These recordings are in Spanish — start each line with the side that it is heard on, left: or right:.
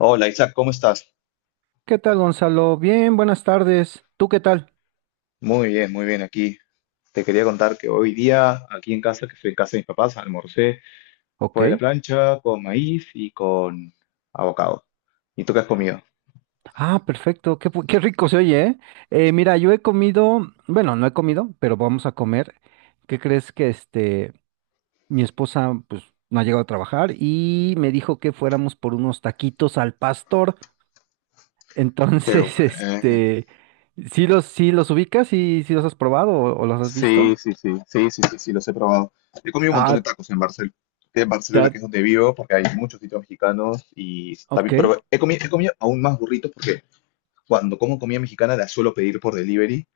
left: Hola Isaac, ¿cómo estás?
right: ¿Qué tal, Gonzalo? Bien, buenas tardes. ¿Tú qué tal?
left: Muy bien aquí. Te quería contar que hoy día, aquí en casa, que estoy en casa de mis papás, almorcé
right: Ok.
left: fue la plancha con maíz y con avocado. ¿Y tú qué has comido?
right: Ah, perfecto. Qué rico se oye, ¿eh? Mira, yo he comido, bueno, no he comido, pero vamos a comer. ¿Qué crees que mi esposa, pues, no ha llegado a trabajar y me dijo que fuéramos por unos taquitos al pastor.
left: Qué
right: Entonces,
left: bueno.
right: ¿Sí los ubicas? ¿Y si los has probado o los has
left: Sí,
right: visto?
left: sí, sí, sí, sí, sí, sí, los he probado. He comido un montón de
right: Ah,
left: tacos en Barcelona, que
right: ta-
left: es donde vivo, porque hay muchos sitios mexicanos y
right: ok,
left: también, pero he comido aún más burritos porque cuando como comida mexicana la suelo pedir por delivery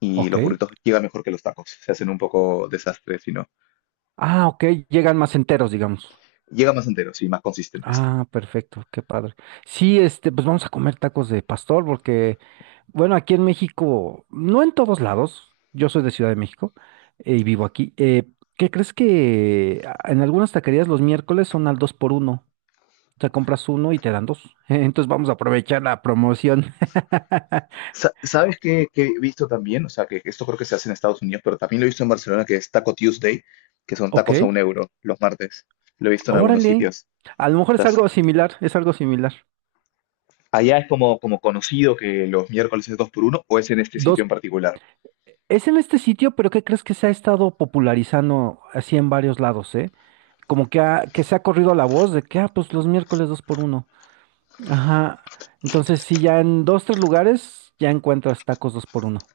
left: y
right: ok.
left: los burritos llegan mejor que los tacos. Se hacen un poco desastres,
right: Ah, ok, llegan más enteros, digamos.
left: llega más enteros y más consistentes.
right: Ah, perfecto, qué padre. Sí, pues vamos a comer tacos de pastor porque, bueno, aquí en México, no en todos lados, yo soy de Ciudad de México y vivo aquí. ¿Qué crees que en algunas taquerías los miércoles son al dos por uno? O sea, compras uno y te dan dos. Entonces vamos a aprovechar la promoción.
left: ¿Sabes qué he visto también? O sea, que esto creo que se hace en Estados Unidos, pero también lo he visto en Barcelona, que es Taco Tuesday, que son
right: Ok,
left: tacos a 1 € los martes. Lo he visto en algunos
right: órale.
left: sitios.
right: A lo mejor es
left: Estás-
right: algo similar, es algo similar.
left: Allá es como conocido que los miércoles es dos por uno, o es en este sitio
right: Dos,
left: en particular.
right: es en este sitio, pero ¿qué crees que se ha estado popularizando así en varios lados, eh? Como que, que se ha corrido la voz de que, ah, pues los miércoles dos por uno. Ajá. Entonces, sí, ya en dos, tres lugares ya encuentras tacos dos por uno.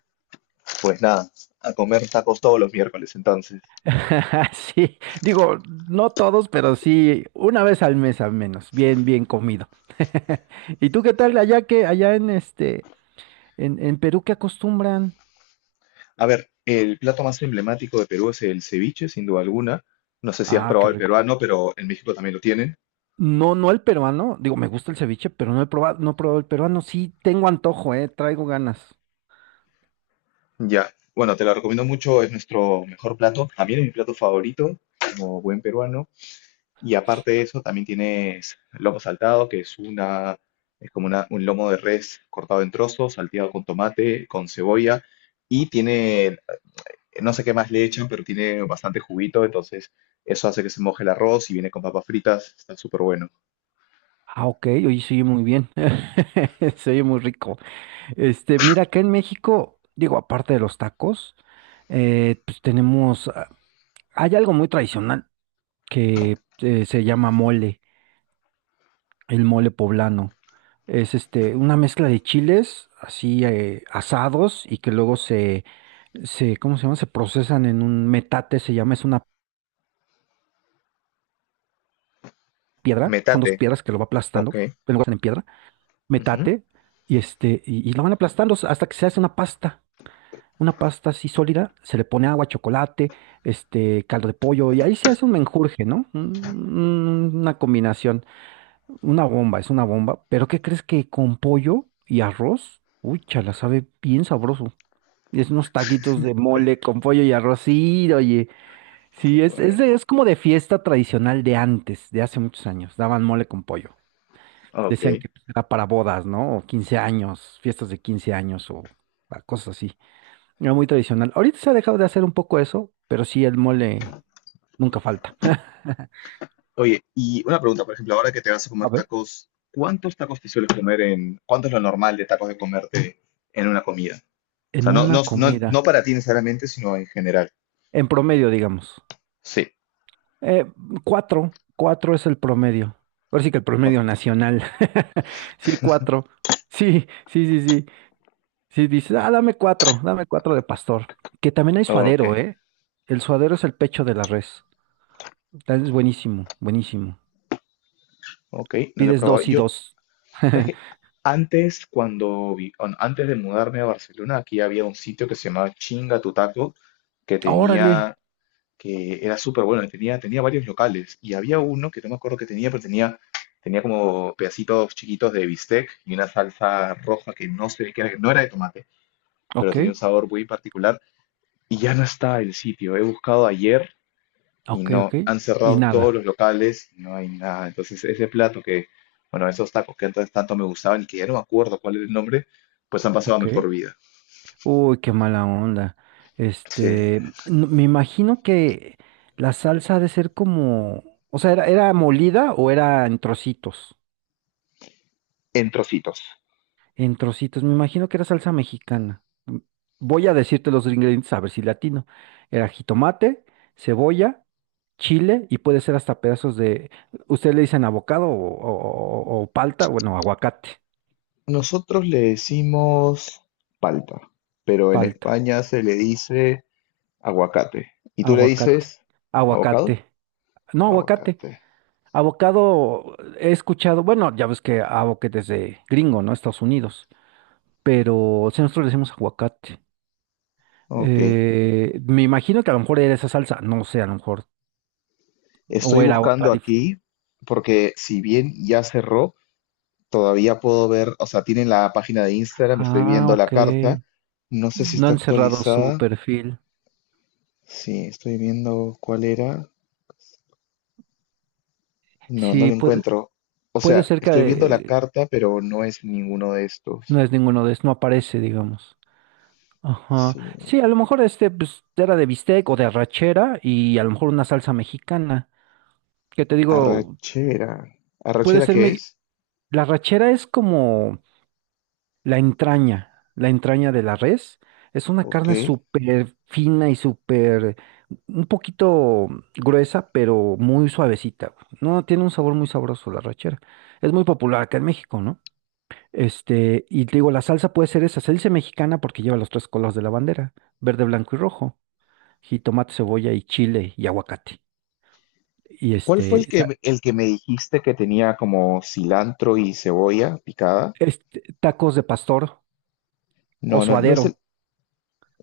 left: Pues nada, a comer tacos todos los miércoles entonces.
right: Sí, digo, no todos, pero sí, una vez al mes al menos, bien, bien comido. ¿Y tú qué tal allá en Perú qué acostumbran?
left: A ver, el plato más emblemático de Perú es el ceviche, sin duda alguna. No sé si has
right: Ah,
left: probado
right: qué
left: el
right: rico.
left: peruano, pero en México también lo tienen.
right: No, no el peruano, digo, me gusta el ceviche, pero no he probado el peruano, sí tengo antojo, traigo ganas.
left: Ya, bueno, te la recomiendo mucho, es nuestro mejor plato. También es mi plato favorito, como buen peruano. Y aparte de eso, también tienes lomo saltado, que es una, es como una- un lomo de res cortado en trozos, salteado con tomate, con cebolla. Y tiene, no sé qué más le echan, pero tiene bastante juguito, entonces eso hace que se moje el arroz y viene con papas fritas, está súper bueno.
right: Ah, ok, oye, se oye muy bien, se oye muy rico. Mira, acá en México, digo, aparte de los tacos, pues tenemos, hay algo muy tradicional que se llama mole, el mole poblano. Es una mezcla de chiles así asados y que luego ¿cómo se llama? Se procesan en un metate, se llama, es una piedra, son
left: Metate,
right: dos piedras que lo va
left: ok.
right: aplastando, en lugar de en piedra,
left: Ujú.
right: metate, y lo van aplastando hasta que se hace una pasta. Una pasta así sólida, se le pone agua, chocolate, caldo de pollo, y ahí se hace un menjurje, ¿no? Una combinación, una bomba, es una bomba, pero ¿qué crees que con pollo y arroz? Uy, chala, sabe bien sabroso. Y es unos taquitos de mole con pollo y arroz, sí, oye, sí, es, es,
left: Bueno,
right: de- es como de fiesta tradicional de antes, de hace muchos años, daban mole con pollo.
left: ok.
right: Decían que pues, era para bodas, ¿no? O 15 años, fiestas de 15 años o cosas así. Era muy tradicional. Ahorita se ha dejado de hacer un poco eso, pero sí el mole nunca falta.
left: Oye, y una pregunta, por ejemplo, ahora que te vas a
right: A
left: comer
right: ver.
left: tacos, ¿cuántos tacos te sueles comer cuánto es lo normal de tacos de comerte en una comida? O
right: En
left: sea, no, no,
right: una
left: no, no
right: comida,
left: para ti necesariamente, sino en general.
right: en promedio, digamos.
left: Sí.
right: Eh, cuatro es el promedio. Ahora sí que el
left: No,
right: promedio nacional. Sí, cuatro. Sí, sí, sí, sí. Sí, dices, ah, dame cuatro de pastor. Que también hay
left: ok,
right: suadero, ¿eh? El suadero es el pecho de la res. Es buenísimo, buenísimo.
left: ok, no lo he
right: Pides
left: probado.
right: dos y
left: Yo,
right: dos.
left: ¿sabes qué? Antes, cuando antes de mudarme a Barcelona, aquí había un sitio que se llamaba Chinga tu Taco, que
right: Órale.
left: tenía que era súper bueno, tenía, tenía, varios locales y había uno que no me acuerdo que tenía, pero tenía como pedacitos chiquitos de bistec y una salsa roja que no sé qué era, que no era de tomate, pero
right: Ok,
left: tenía un sabor muy particular y ya no está el sitio. He buscado ayer y
right: ok,
left: no,
right: ok.
left: han
right: Y
left: cerrado todos
right: nada.
left: los locales, no hay nada. Entonces bueno, esos tacos que antes tanto me gustaban y que ya no me acuerdo cuál era el nombre, pues han pasado a
right: Ok.
left: mejor vida.
right: Uy, qué mala onda.
left: Sí,
right: Este, n- me imagino que la salsa ha de ser como, o sea, ¿era molida o era en trocitos?
left: en trocitos.
right: En trocitos, me imagino que era salsa mexicana. Voy a decirte los ingredientes a ver si latino. Era jitomate, cebolla, chile y puede ser hasta pedazos de, ustedes le dicen abocado o palta, bueno, aguacate,
left: Nosotros le decimos palta, pero en
right: palta,
left: España se le dice aguacate. ¿Y tú le
right: aguacate,
left: dices abocado?
right: aguacate. No, aguacate.
left: Aguacate.
right: Avocado, he escuchado, bueno, ya ves que avocado es de gringo, ¿no? Estados Unidos, pero si nosotros le decimos aguacate,
left: Ok.
right: Me imagino que a lo mejor era esa salsa, no sé, a lo mejor, o
left: Estoy
right: era otra.
left: buscando aquí porque si bien ya cerró, todavía puedo ver, o sea, tienen la página de Instagram, estoy
right: Ah,
left: viendo la
right: ok.
left: carta. No sé si
right: No
left: está
right: han cerrado su
left: actualizada.
right: perfil.
left: Sí, estoy viendo cuál era. No, no la
right: Sí, puede,
left: encuentro. O
right: puede
left: sea,
right: ser que
left: estoy viendo la carta, pero no es ninguno de
right: no
left: estos.
right: es ninguno de esos, no aparece, digamos. Ajá.
left: Sí.
right: Sí, a lo mejor pues, era de bistec o de arrachera y a lo mejor una salsa mexicana. Que te digo,
left: Arrachera.
right: puede
left: ¿Arrachera
right: ser
left: qué
right: me
left: es?
right: la arrachera es como la entraña, la entraña de la res, es una
left: Ok.
right: carne súper fina y súper, un poquito gruesa, pero muy suavecita. Güey. No, tiene un sabor muy sabroso la rachera. Es muy popular acá en México, ¿no? Y te digo, la salsa puede ser esa, salsa mexicana porque lleva los tres colores de la bandera, verde, blanco y rojo, jitomate, cebolla y chile y aguacate. Y
left: ¿Cuál fue el
right: este,
left: que,
right: sa-
left: me- el que me dijiste que tenía como cilantro y cebolla picada?
right: Tacos de pastor o
left: No, no, no es el
right: suadero.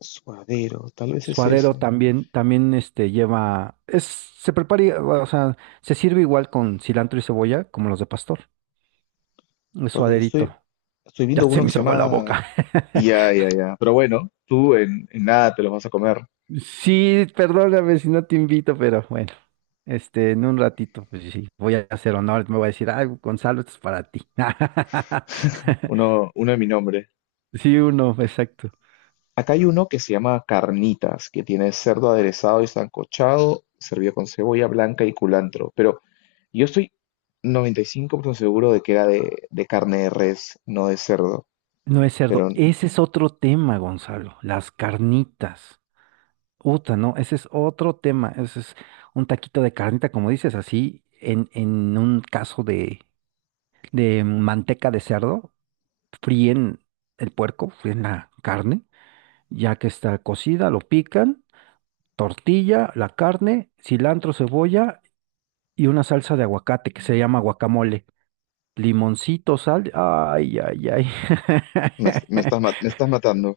left: suadero, tal vez es
right: Suadero
left: ese.
right: también lleva, se prepara, o sea, se sirve igual con cilantro y cebolla como los de pastor. El
left: Porque
right: suaderito.
left: estoy
right: Ya
left: viendo
right: se
left: uno
right: me
left: que se
right: hizo agua la
left: llama.
right: boca.
left: Ya, ya, ya. Pero bueno, tú en nada te los vas a comer.
right: Sí, perdóname si no te invito, pero bueno, en un ratito, pues sí, voy a hacer honor, me voy a decir, ah, Gonzalo, esto es para ti.
left: Uno de mi nombre.
right: Sí, uno, exacto.
left: Acá hay uno que se llama carnitas, que tiene cerdo aderezado y sancochado, servido con cebolla blanca y culantro. Pero yo estoy 95% seguro de que era de carne de res, no de cerdo,
right: No es cerdo.
left: pero
right: Ese es otro tema, Gonzalo, las carnitas. Uta, no, ese es otro tema, ese es un taquito de carnita, como dices, así, en un caso de, manteca de cerdo, fríen el puerco, fríen la carne, ya que está cocida, lo pican, tortilla, la carne, cilantro, cebolla y una salsa de aguacate que se llama guacamole, limoncito, sal, ay, ay, ay.
left: me estás, ma- me estás matando.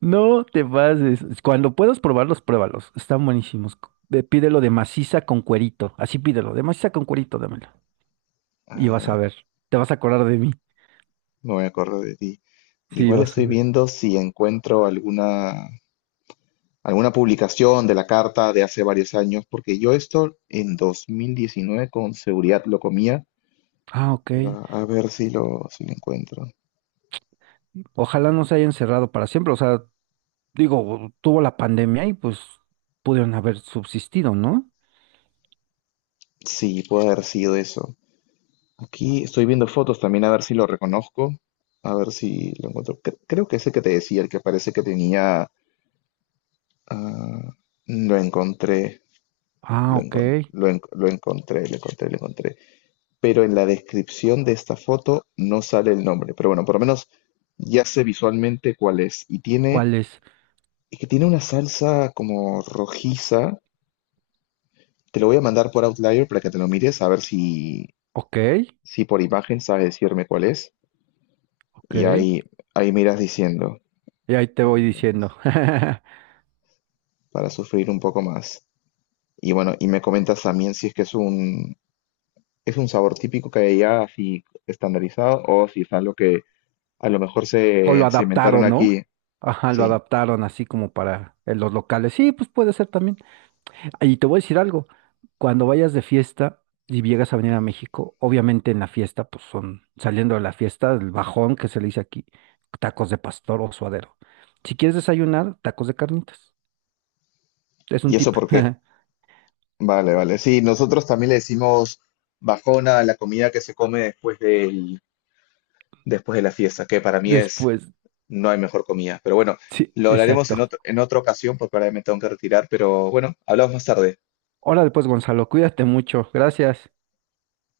right: No te pases. Cuando puedas probarlos, pruébalos. Están buenísimos. Pídelo de maciza con cuerito. Así pídelo, de maciza con cuerito, dámelo.
left: A
right: Y vas a
left: ver,
right: ver. Te vas a acordar de mí.
left: no me acuerdo de ti.
right: Sí,
left: Igual
right: vas a
left: estoy
right: ver.
left: viendo si encuentro alguna publicación de la carta de hace varios años, porque yo esto en 2019 con seguridad lo comía,
right: Ah, ok.
left: pero a ver si lo encuentro.
right: Ojalá no se hayan cerrado para siempre. O sea, digo, tuvo la pandemia y pues pudieron haber subsistido, ¿no?
left: Sí, puede haber sido eso. Aquí estoy viendo fotos también a ver si lo reconozco, a ver si lo encuentro. Creo que ese que te decía, el que parece que tenía. Ah, lo encontré,
right: Ah, ok.
left: lo encontré, lo encontré, lo encontré. Pero en la descripción de esta foto no sale el nombre. Pero bueno, por lo menos ya sé visualmente cuál es. Y tiene,
right: ¿Cuál es?
left: es que tiene una salsa como rojiza. Te lo voy a mandar por Outlier para que te lo mires, a ver si,
right: Ok,
left: si por imagen sabes decirme cuál es.
right: ok.
left: Y ahí miras diciendo.
right: Y ahí te
left: A
right: voy
left: ver,
right: diciendo.
left: para sufrir un poco más. Y bueno, y me comentas también si es que es un sabor típico que hay allá, así estandarizado, o si es algo que a lo mejor
right: O lo
left: se inventaron
right: adaptaron, ¿no?
left: aquí.
right: Ajá, lo
left: Sí.
right: adaptaron así como para los locales. Sí, pues puede ser también. Y te voy a decir algo, cuando vayas de fiesta y llegas a venir a México, obviamente en la fiesta, pues son, saliendo de la fiesta, el bajón que se le dice aquí, tacos de pastor o suadero. Si quieres desayunar, tacos de carnitas. Es un
left: Y eso
right: tip.
left: porque, vale, vale. Sí, nosotros también le decimos bajona a la comida que se come después de la fiesta, que para mí
right: Después,
left: no hay mejor comida. Pero bueno,
right: sí,
left: lo hablaremos en
right: exacto.
left: otro, en otra ocasión, porque ahora me tengo que retirar, pero bueno, hablamos más tarde.
right: Órale, pues, Gonzalo, cuídate mucho. Gracias.